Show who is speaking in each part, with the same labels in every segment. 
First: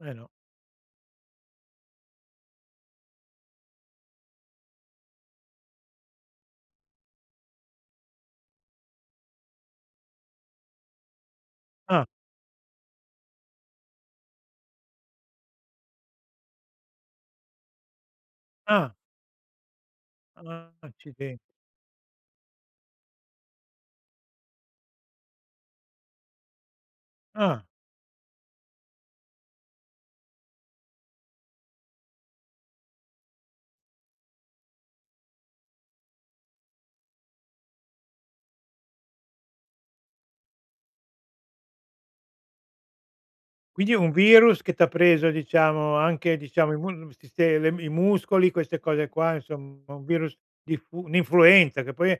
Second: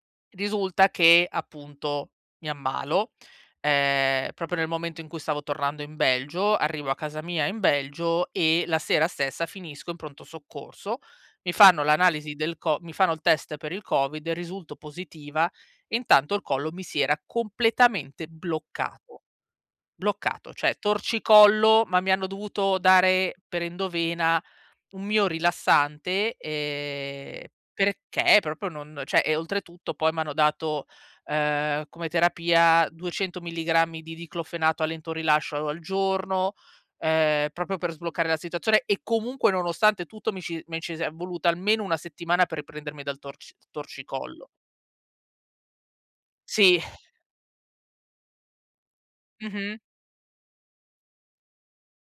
Speaker 1: Eh, no.
Speaker 2: Risulta che, appunto, mi ammalo, ehm, proprio nel momento in cui stavo tornando in Belgio, arrivo a casa mia in Belgio e la sera stessa finisco in pronto soccorso. Mi fanno
Speaker 1: Ah.
Speaker 2: l'analisi del co mi fanno il test per il COVID e risulto positiva, e intanto, il collo mi si era completamente
Speaker 1: Ah.
Speaker 2: bloccato. Bloccato,
Speaker 1: Ah,
Speaker 2: cioè,
Speaker 1: acciden
Speaker 2: torcicollo, ma mi hanno dovuto dare per endovena un miorilassante, ehm,
Speaker 1: Ah.
Speaker 2: perché proprio non cioè, oltretutto, poi m'hanno dato, ehm, come terapia, 200 milligrammi di Diclofenac a lento rilascio al giorno, ehm, proprio per sbloccare la situazione e comunque, nonostante tutto, mi ci mi ci si è voluta almeno una settimana per riprendermi dal torci
Speaker 1: Quindi è un
Speaker 2: torcicollo.
Speaker 1: virus che t'ha preso, diciamo, anche, diciamo, i
Speaker 2: Sì.
Speaker 1: musc il siste le i muscoli, queste cose qua,
Speaker 2: Mh-mh.
Speaker 1: insom un virus diffu un'influenza, che poi,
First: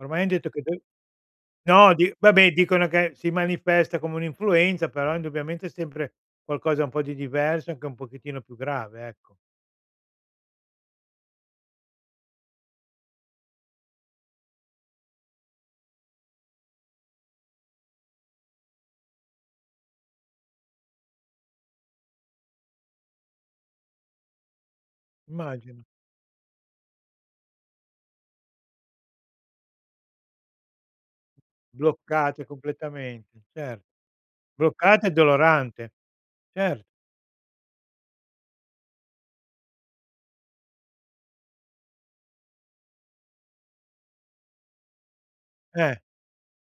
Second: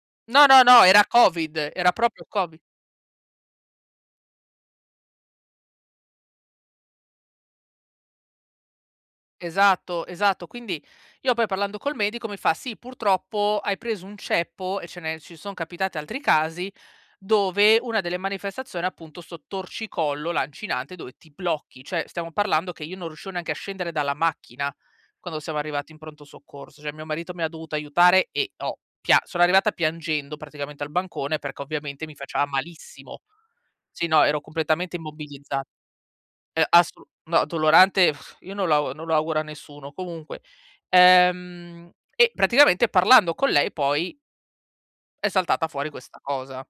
Speaker 1: ormai han
Speaker 2: No,
Speaker 1: detto che
Speaker 2: no,
Speaker 1: de
Speaker 2: no, era COVID, era
Speaker 1: No di,
Speaker 2: proprio
Speaker 1: vabbè,
Speaker 2: COVID.
Speaker 1: dicono che si manifesta come un'influenza, però, indubbiamente, è sempre qualcosa un po' di diverso, anche un pochettino più grave, ecco.
Speaker 2: Esatto, esatto. Quindi, io, poi, parlando col medico, mi fa: "Sì, purtroppo hai preso un ceppo e ce ne ci son capitati altri casi, dove una delle manifestazioni, appunto, 'sto torcicollo lancinante dove ti blocchi." Cioè, stiamo parlando che io non riuscivo neanche a scendere dalla macchina, quando siamo
Speaker 1: Immagino.
Speaker 2: arrivati in pronto soccorso. Cioè, mio marito mi ha dovuto aiutare e ho pia sono arrivata piangendo, praticamente, al bancone, perché, ovviamente, mi
Speaker 1: Bloccate
Speaker 2: faceva malissimo.
Speaker 1: completamente, certo.
Speaker 2: Sì, no, ero completamente
Speaker 1: Bloccate e
Speaker 2: immobilizza
Speaker 1: dolorante,
Speaker 2: E
Speaker 1: cer
Speaker 2: assolu no, dolorante, io non lo auguro a nessuno. Comunque, ehm, e, praticamente, parlando con lei poi è saltata fuori
Speaker 1: Eh.
Speaker 2: questa cosa.